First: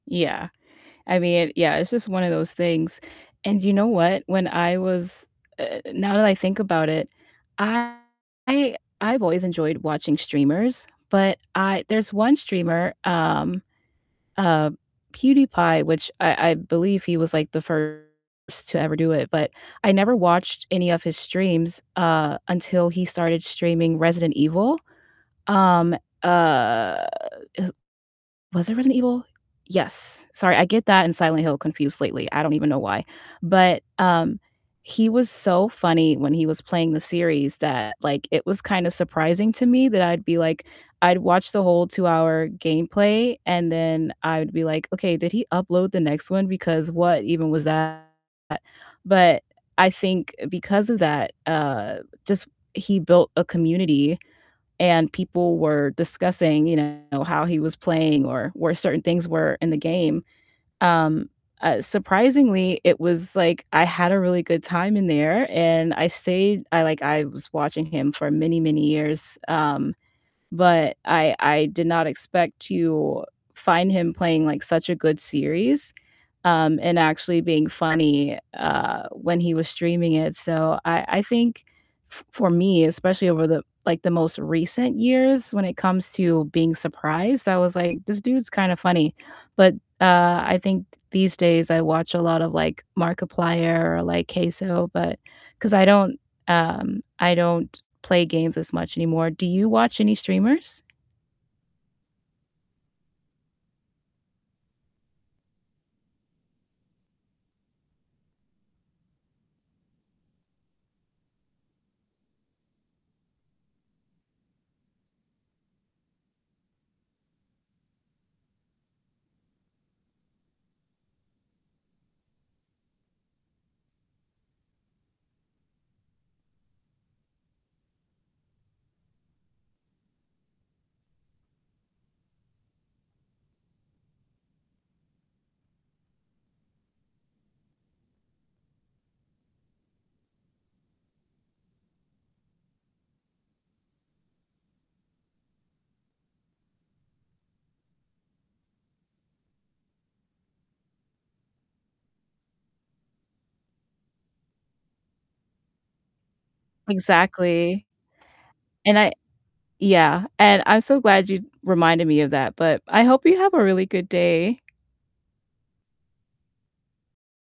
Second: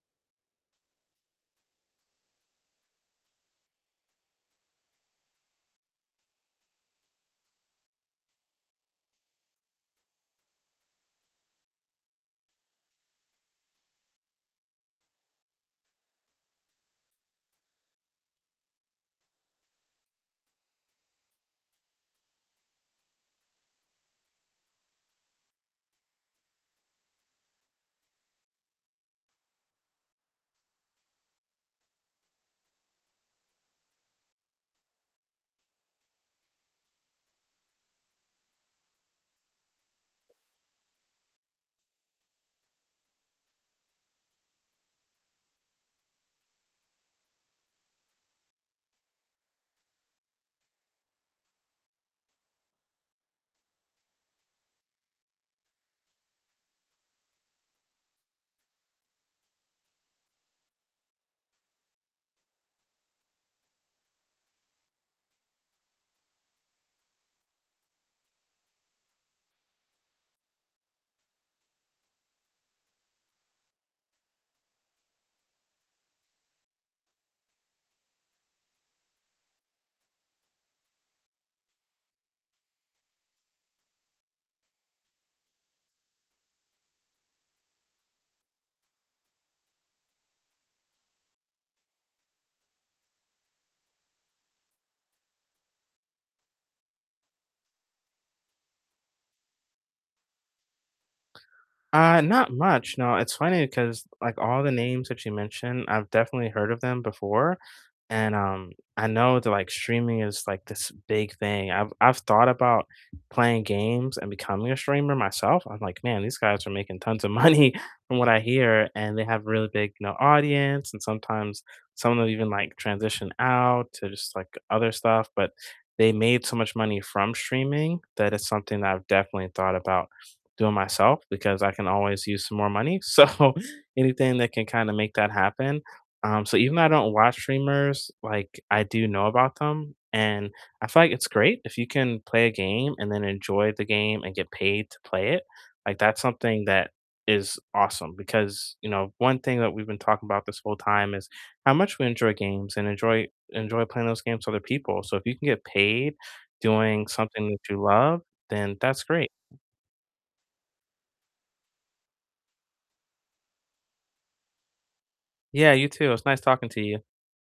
Yeah. I mean, yeah, it's just one of those things, and you know what? When I was uh uh uh, now that I think about it, I've always enjoyed watching streamers, but I there's one streamer, um, uh, PewDiePie, which I I believe he was, like, the first to ever do it, but I never watched any of his streams, uh, until he started streaming Resident Evil. Um, uh, is was it Resident Evil? Yes. Sorry, I get that and Silent Hill confused lately, I don't even know why. But, um, he was so funny when he was playing the series that, like, it was kinda surprising to me that I'd be like I'd watch the whole two-hour gameplay, and then I would be like, "Okay, did he upload the next one, because what even was that?" But, I think, because of that, uh, just he built a community and people were discussing, you know, how he was playing or where certain things were in the game, um, uh, surprisingly, it was, like, I had a really good time in there, and I stayed I, like I was watching him for many, many years. Um, but I I did not expect to find him playing, like, such a good series, um, and actually being funny, uh, when he was streaming it, so I I think f for me, especially over the like, the most recent years when it comes to being surprised, I was like, "This dude's kinda funny." But, uh, I think these days I watch a lot of, like, Markiplier or, like, CaseOh, but 'cause I don't, um I don't play games as much anymore. Do you watch any streamers? Uh, not much. No, it's funny, 'cause, like, all the names that you mentioned, I've definitely heard of them before, and, um, I know that, like, streaming is, like, this big thing. I've I've thought about playing games and becoming a streamer myself. I'm like, "Man, these guys are making tons of money from what I hear, and they have a really big, you know, audience," and sometimes some of them even, like, transition out to just, like, other stuff. But they made so much money from streaming that it's something that I've definitely thought about doing myself because I can always use some more money, so anything that can kinda make that happen. Um, so even though I don't watch streamers, like, I do know about them, and I feel like it's great if you can play a game and then enjoy the game and get paid to play it, like, that's something that is awesome because, you know, one thing that we've been talking about this whole time is how much we enjoy games and enjoy enjoy playing those games with other people, so if you can get paid doing something that you Exactly. love, then And that's I great. yeah, and I'm so glad you reminded me of that, but I hope you have a really good day. Yeah, you too. It was nice talking to you.